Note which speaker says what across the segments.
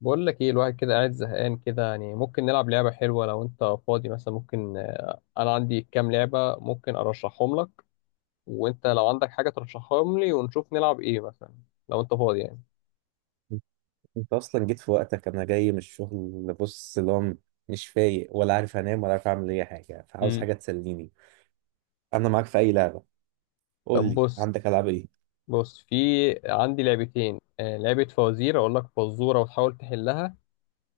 Speaker 1: بقول لك ايه، الواحد كده قاعد زهقان كده. يعني ممكن نلعب لعبة حلوة لو انت فاضي. مثلا ممكن، انا عندي كام لعبة ممكن ارشحهم لك، وانت لو عندك حاجة ترشحهم لي، ونشوف نلعب ايه مثلا لو انت فاضي يعني.
Speaker 2: انت اصلا جيت في وقتك. انا جاي من الشغل، بص اللي هو مش فايق، ولا عارف انام ولا عارف اعمل اي حاجه، فعاوز
Speaker 1: امم
Speaker 2: حاجه تسليني. انا معاك في اي لعبه، قول
Speaker 1: طب
Speaker 2: لي
Speaker 1: بص.
Speaker 2: عندك العاب ايه.
Speaker 1: بص في عندي لعبتين. لعبة فوازير، اقول لك فزورة وتحاول تحلها،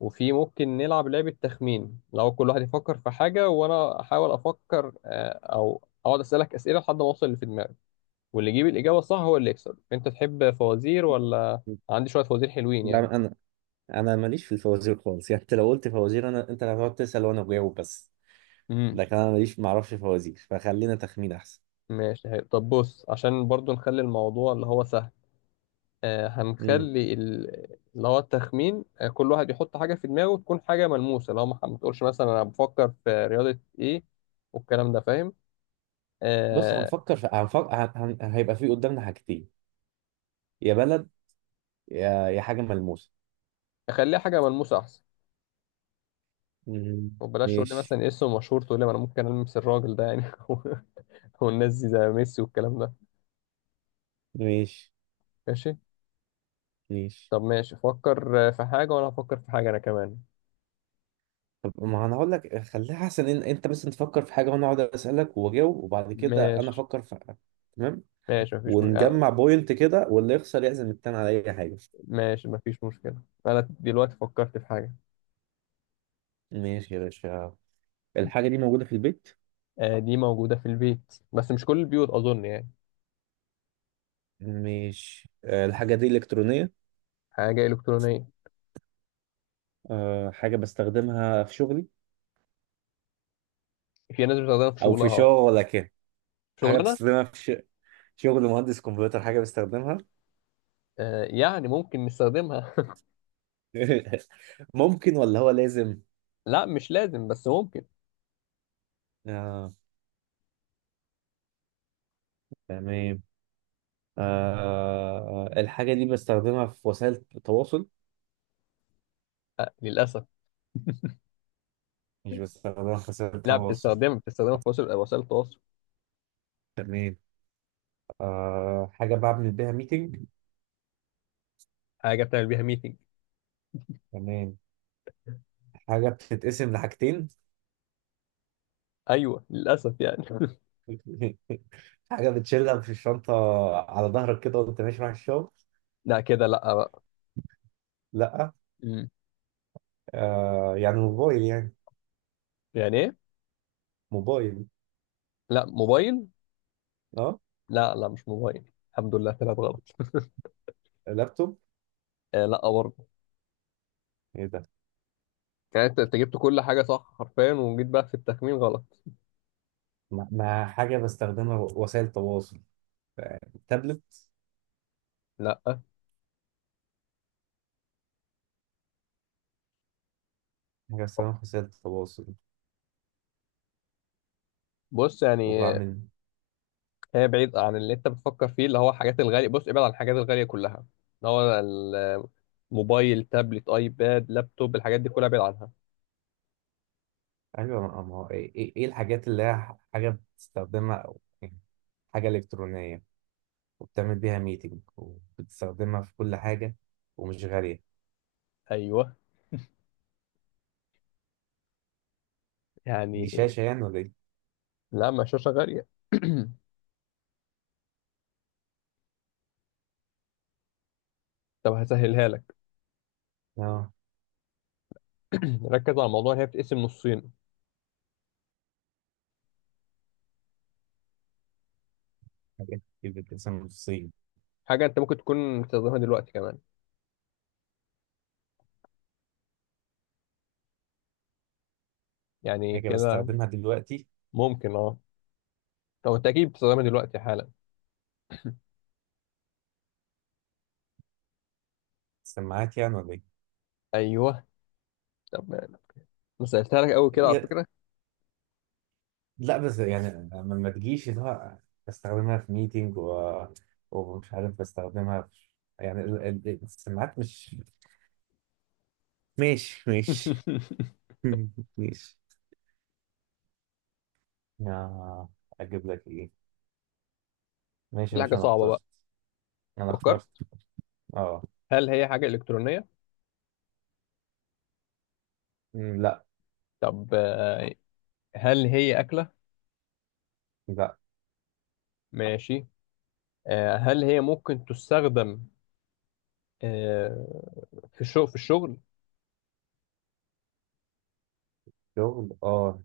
Speaker 1: وفي ممكن نلعب لعبة تخمين لو كل واحد يفكر في حاجة وانا احاول افكر، او اقعد اسألك اسئلة لحد ما اوصل اللي في دماغي، واللي يجيب الإجابة الصح هو اللي يكسب. أنت تحب فوازير ولا؟ عندي شوية فوازير حلوين يعني.
Speaker 2: لا، انا ماليش في الفوازير خالص، يعني انت لو قلت فوازير انا، انت اللي هتقعد تسال وانا بجاوب بس.
Speaker 1: امم
Speaker 2: لكن انا ماليش، معرفش فوازير، فخلينا تخمين احسن.
Speaker 1: ماشي، حلو. طب بص، عشان برضو نخلي الموضوع اللي هو سهل، هنخلي اللي هو التخمين. آه، كل واحد يحط حاجة في دماغه تكون حاجة ملموسة، لو ما تقولش مثلا أنا بفكر في رياضة إيه والكلام ده، فاهم؟
Speaker 2: بص،
Speaker 1: آه.
Speaker 2: هنفكر في هنفكر هن... هن- هيبقى في قدامنا حاجتين: يا بلد، يا حاجة ملموسة.
Speaker 1: خليها حاجة ملموسة أحسن.
Speaker 2: مم.
Speaker 1: وبلاش تقول لي
Speaker 2: ماشي
Speaker 1: مثلا اسم مشهور، تقول لي ما أنا ممكن ألمس الراجل ده يعني، والناس دي زي ميسي والكلام ده.
Speaker 2: ماشي
Speaker 1: ماشي.
Speaker 2: ماشي.
Speaker 1: طب ماشي، فكر في حاجة وأنا هفكر في حاجة أنا كمان.
Speaker 2: طب ما انا هقول لك خليها احسن ان انت بس تفكر في حاجة وانا اقعد اسألك واجاوب، وبعد كده انا
Speaker 1: ماشي.
Speaker 2: افكر في. تمام،
Speaker 1: ماشي مفيش مش... آه،
Speaker 2: ونجمع بوينت كده واللي يخسر يعزم التاني على اي حاجة.
Speaker 1: ماشي مفيش مشكلة. أنا دلوقتي فكرت في حاجة.
Speaker 2: ماشي يا باشا. الحاجة دي موجودة في البيت.
Speaker 1: آه، دي موجودة في البيت بس مش كل البيوت أظن يعني.
Speaker 2: ماشي. آه، الحاجة دي إلكترونية.
Speaker 1: حاجة إلكترونية.
Speaker 2: آه، حاجة بستخدمها في شغلي.
Speaker 1: في ناس بتستخدمها في
Speaker 2: او
Speaker 1: شغلها،
Speaker 2: في
Speaker 1: أه.
Speaker 2: شغلك يعني. حاجة
Speaker 1: شغلنا.
Speaker 2: بتستخدمها في ش... شغل مهندس كمبيوتر حاجة بيستخدمها.
Speaker 1: آه، يعني ممكن نستخدمها.
Speaker 2: ممكن ولا هو لازم.
Speaker 1: لا مش لازم بس ممكن.
Speaker 2: آه، تمام. آه، الحاجة دي بستخدمها في وسائل التواصل.
Speaker 1: آه، للأسف.
Speaker 2: مش بستخدمها في وسائل
Speaker 1: لا
Speaker 2: التواصل.
Speaker 1: بتستخدمها، بتستخدمها في وسائل التواصل.
Speaker 2: تمام. آه، حاجة بعمل بيها ميتنج.
Speaker 1: حاجة بتعمل بيها ميتنج.
Speaker 2: تمام. حاجة بتتقسم لحاجتين.
Speaker 1: أيوه، للأسف يعني.
Speaker 2: حاجة بتشيلها في الشنطة على ظهرك كده وانت ماشي رايح الشغل.
Speaker 1: لا كده لا بقى.
Speaker 2: لا.
Speaker 1: مم.
Speaker 2: آه، يعني موبايل يعني.
Speaker 1: يعني إيه؟
Speaker 2: موبايل.
Speaker 1: لا موبايل.
Speaker 2: اه.
Speaker 1: لا لا، مش موبايل. الحمد لله طلعت غلط.
Speaker 2: لابتوب.
Speaker 1: آه لا برضه.
Speaker 2: ايه ده؟
Speaker 1: يعني انت، أنت جبت كل حاجه صح حرفيا، وجيت بقى في التخمين غلط.
Speaker 2: ما حاجة بستخدمها وسائل تواصل. تابلت.
Speaker 1: لا،
Speaker 2: رسام خاصية التواصل.
Speaker 1: بص يعني،
Speaker 2: وبعمل.
Speaker 1: هي بعيد عن اللي انت بتفكر فيه اللي هو الحاجات الغاليه. بص، ابعد عن الحاجات الغاليه كلها، اللي هو الموبايل، تابلت، ايباد، لابتوب، الحاجات دي كلها ابعد عنها.
Speaker 2: أيوة، ما هو إيه, إيه الحاجات اللي هي حاجة بتستخدمها أو يعني. حاجة إلكترونية وبتعمل بيها ميتنج وبتستخدمها في كل حاجة ومش غالية.
Speaker 1: ايوه
Speaker 2: دي
Speaker 1: يعني.
Speaker 2: شاشة يعني ولا إيه؟
Speaker 1: لا، ما شاشه غاليه. طب هسهلها لك.
Speaker 2: آه.
Speaker 1: ركز على الموضوع، ان هي بتقسم نصين.
Speaker 2: حاجات كتير بتتقسم نصين.
Speaker 1: حاجه انت ممكن تكون بتستخدمها دلوقتي كمان، يعني
Speaker 2: حاجة
Speaker 1: كده.
Speaker 2: بستخدمها دلوقتي.
Speaker 1: ممكن اه. طب انت اكيد بتستخدمها دلوقتي حالا.
Speaker 2: سماعات يعني ولا إيه؟
Speaker 1: ايوه. طب انا سالتها لك قوي كده على
Speaker 2: هي-
Speaker 1: فكره.
Speaker 2: لا، بس يعني ما تجيش اللي هو بستخدمها في ميتنج و... ومش عارف بستخدمها في، يعني السماعات مش. ماشي ماشي. ماشي. آه، اجيب لك ايه. ماشي
Speaker 1: دي
Speaker 2: يا
Speaker 1: حاجه
Speaker 2: باشا، انا
Speaker 1: صعبه بقى.
Speaker 2: اخترت. انا
Speaker 1: فكرت.
Speaker 2: اخترت. اه.
Speaker 1: هل هي حاجه الكترونيه؟
Speaker 2: مم، لا.
Speaker 1: طب، هل هي اكله؟
Speaker 2: لا.
Speaker 1: ماشي. آه، هل هي ممكن تستخدم، آه، في الشغل في
Speaker 2: شغل اه.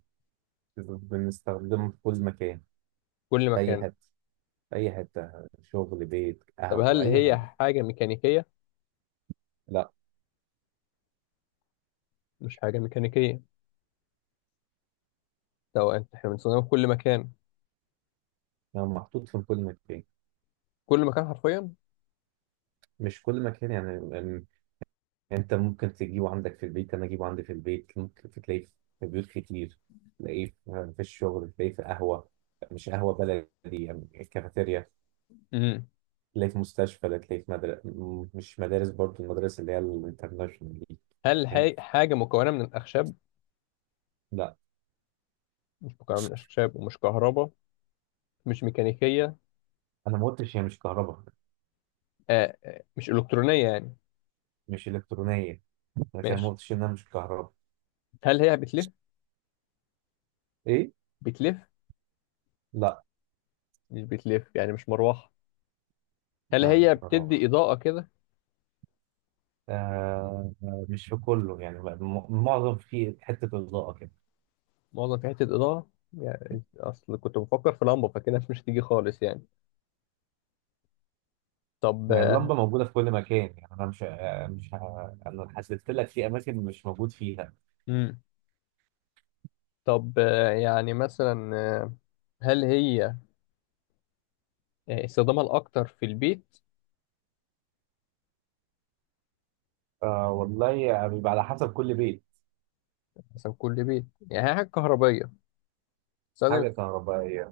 Speaker 2: بنستخدمه في كل مكان.
Speaker 1: كل
Speaker 2: في اي
Speaker 1: مكان.
Speaker 2: حته، في اي حته. شغل، بيت،
Speaker 1: طب
Speaker 2: قهوه،
Speaker 1: هل
Speaker 2: اي
Speaker 1: هي
Speaker 2: حاجه.
Speaker 1: حاجه ميكانيكيه؟
Speaker 2: لا.
Speaker 1: مش حاجه ميكانيكيه. طب انت احنا بنستخدمها في كل مكان؟
Speaker 2: يعني محطوط في كل مكان.
Speaker 1: كل مكان حرفيا.
Speaker 2: مش كل مكان يعني. أم، انت ممكن تجيبه عندك في البيت، انا اجيبه عندي في البيت، ممكن تلاقيه في بيوت كتير، تلاقيه في الشغل، تلاقيه في قهوه، مش قهوه بلدي، يعني كافيتيريا،
Speaker 1: مم.
Speaker 2: تلاقيه في مستشفى، ده تلاقيه في مدرسة، مش مدارس برضو، المدارس اللي هي الانترناشونال دي.
Speaker 1: هل
Speaker 2: فاهم.
Speaker 1: هي حاجه مكونه من الاخشاب؟
Speaker 2: لا.
Speaker 1: مش مكونه من الاخشاب، ومش كهرباء، مش ميكانيكيه.
Speaker 2: انا ما قلتش هي مش كهرباء.
Speaker 1: آه، مش الكترونيه يعني.
Speaker 2: مش الكترونيه، لكن انا ما
Speaker 1: ماشي.
Speaker 2: قلتش انها مش كهرباء.
Speaker 1: هل هي بتلف؟
Speaker 2: ايه.
Speaker 1: بتلف.
Speaker 2: لا
Speaker 1: مش بتلف يعني، مش مروحة. هل
Speaker 2: لا،
Speaker 1: هي
Speaker 2: مش
Speaker 1: بتدي
Speaker 2: مروحه.
Speaker 1: إضاءة كده؟
Speaker 2: آه، مش في كله يعني، معظم في حته اضاءه كده.
Speaker 1: معظم في حتة إضاءة يعني. أصل كنت بفكر في لمبة، فكده مش هتيجي خالص يعني. طب.
Speaker 2: ما هي اللمبه موجوده في كل مكان يعني، انا مش آه، مش ه- انا حسيت لك في اماكن مش موجود فيها.
Speaker 1: مم. طب، يعني مثلا، آه، هل هي، استخدامها الأكتر في البيت؟
Speaker 2: آه والله يعني بيبقى على حسب كل بيت.
Speaker 1: مثلا كل بيت، يعني هي حاجة كهربية
Speaker 2: حاجه
Speaker 1: بتستخدم؟
Speaker 2: كهربائيه.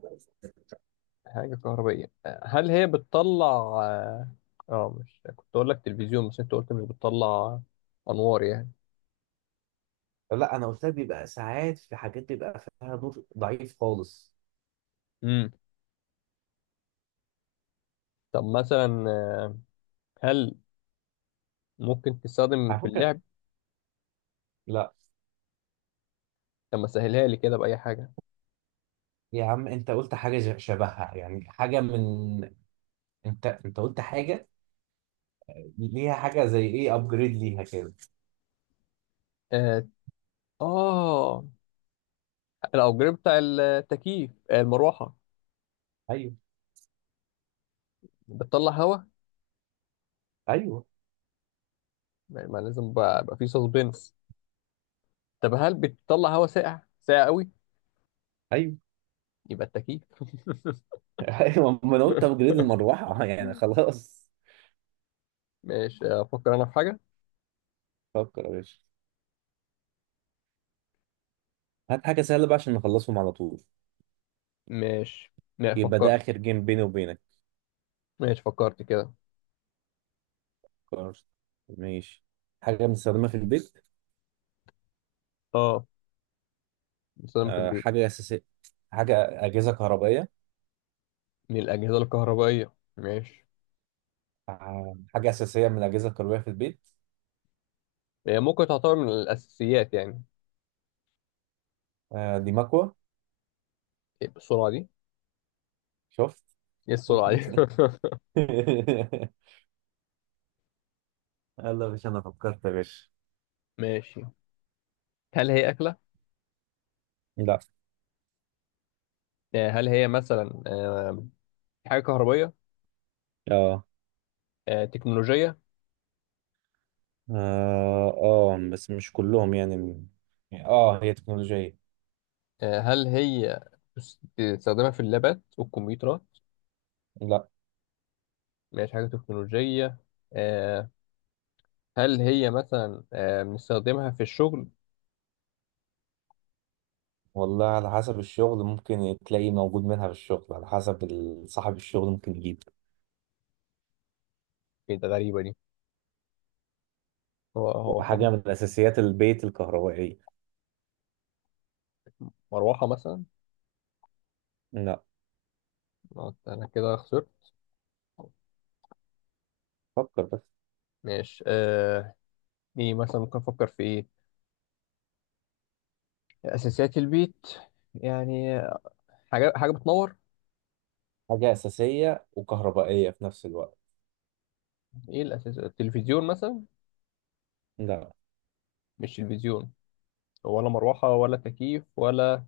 Speaker 1: في حاجة كهربية. آه، هل هي بتطلع؟ اه. آه، مش كنت أقول لك تلفزيون بس أنت قلت مش بتطلع أنوار يعني.
Speaker 2: لا، انا قلت لك بيبقى ساعات في حاجات بيبقى فيها نور ضعيف خالص.
Speaker 1: مم. طب مثلا، هل ممكن تستخدم
Speaker 2: على
Speaker 1: في
Speaker 2: فكره.
Speaker 1: اللعب؟
Speaker 2: لا.
Speaker 1: طب ما سهلها لي كده بأي حاجة.
Speaker 2: يا عم انت قلت حاجه شبهها، يعني حاجه من، انت قلت حاجه ليها حاجه زي ايه ابجريد ليها كده.
Speaker 1: آه. آه، الأوبجريد بتاع التكييف؟ آه، المروحة؟
Speaker 2: ايوه.
Speaker 1: بتطلع هوا.
Speaker 2: ايوه.
Speaker 1: ما لازم بقى, بقى فيه سسبنس. طب هل بتطلع هوا ساقع ساقع قوي؟
Speaker 2: ايوه.
Speaker 1: يبقى التكييف.
Speaker 2: ايوه، ما انا قلت ابجريد المروحه يعني خلاص.
Speaker 1: ماشي، أفكر أنا في حاجة.
Speaker 2: فكر يا باشا، هات حاجه سهله بقى عشان نخلصهم على طول.
Speaker 1: ماشي، لا
Speaker 2: يبقى ده
Speaker 1: فكرت.
Speaker 2: اخر جيم بيني وبينك.
Speaker 1: ماشي، فكرت كده.
Speaker 2: خلاص. ماشي. حاجه بنستخدمها في البيت.
Speaker 1: آه، بستخدمها في
Speaker 2: آه،
Speaker 1: البيت.
Speaker 2: حاجه اساسيه. حاجه اجهزه كهربائيه.
Speaker 1: من الأجهزة الكهربائية. ماشي.
Speaker 2: آه، حاجة أساسية من الأجهزة الكهربائية في البيت.
Speaker 1: هي ممكن تعتبر من الأساسيات يعني.
Speaker 2: آه، دي مكوة.
Speaker 1: إيه السرعة دي؟
Speaker 2: شفت؟
Speaker 1: إيه السرعة دي؟
Speaker 2: يلا، مش أنا فكرت يا باشا.
Speaker 1: ماشي. هل هي أكلة؟
Speaker 2: لا.
Speaker 1: آه، هل هي مثلا، حاجة كهربية؟
Speaker 2: اه.
Speaker 1: آه، تكنولوجية؟
Speaker 2: اه. آه، بس مش كلهم يعني اه هي تكنولوجية.
Speaker 1: آه، هل هي تستخدمها في اللابات والكمبيوترات؟
Speaker 2: لا.
Speaker 1: مش حاجة تكنولوجية. آه، هل هي مثلا، بنستخدمها في الشغل؟
Speaker 2: والله على حسب الشغل، ممكن تلاقي موجود منها في الشغل على حسب صاحب الشغل ممكن يجيب.
Speaker 1: ايه ده، غريبة دي. هو صح.
Speaker 2: وحاجة من أساسيات البيت الكهربائية.
Speaker 1: مروحة مثلا؟
Speaker 2: لا.
Speaker 1: آه، أنا كده خسرت.
Speaker 2: فكر بس.
Speaker 1: ماشي. آه، ايه مثلا ممكن أفكر في ايه؟ أساسيات البيت يعني. آه، حاجة بتنور؟
Speaker 2: حاجة أساسية وكهربائية في نفس الوقت.
Speaker 1: ايه الأساس؟ التلفزيون مثلا؟
Speaker 2: لا.
Speaker 1: مش تلفزيون، ولا مروحة، ولا تكييف، ولا.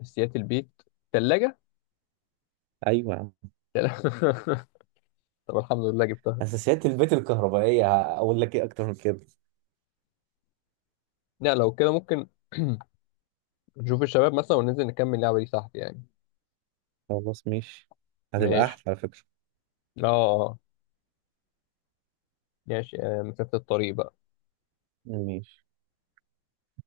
Speaker 1: اساسيات البيت. تلاجة.
Speaker 2: أيوة.
Speaker 1: طب الحمد لله جبتها.
Speaker 2: اساسيات البيت الكهربائيه هقول لك ايه اكتر من كده.
Speaker 1: لا لو كده ممكن، نشوف الشباب مثلا وننزل نكمل اللعبة دي تحت يعني.
Speaker 2: خلاص ماشي. هتبقى
Speaker 1: ماشي.
Speaker 2: احلى على فكرة.
Speaker 1: اه آه. آه. ماشي، مسافة الطريق بقى.
Speaker 2: ماشي.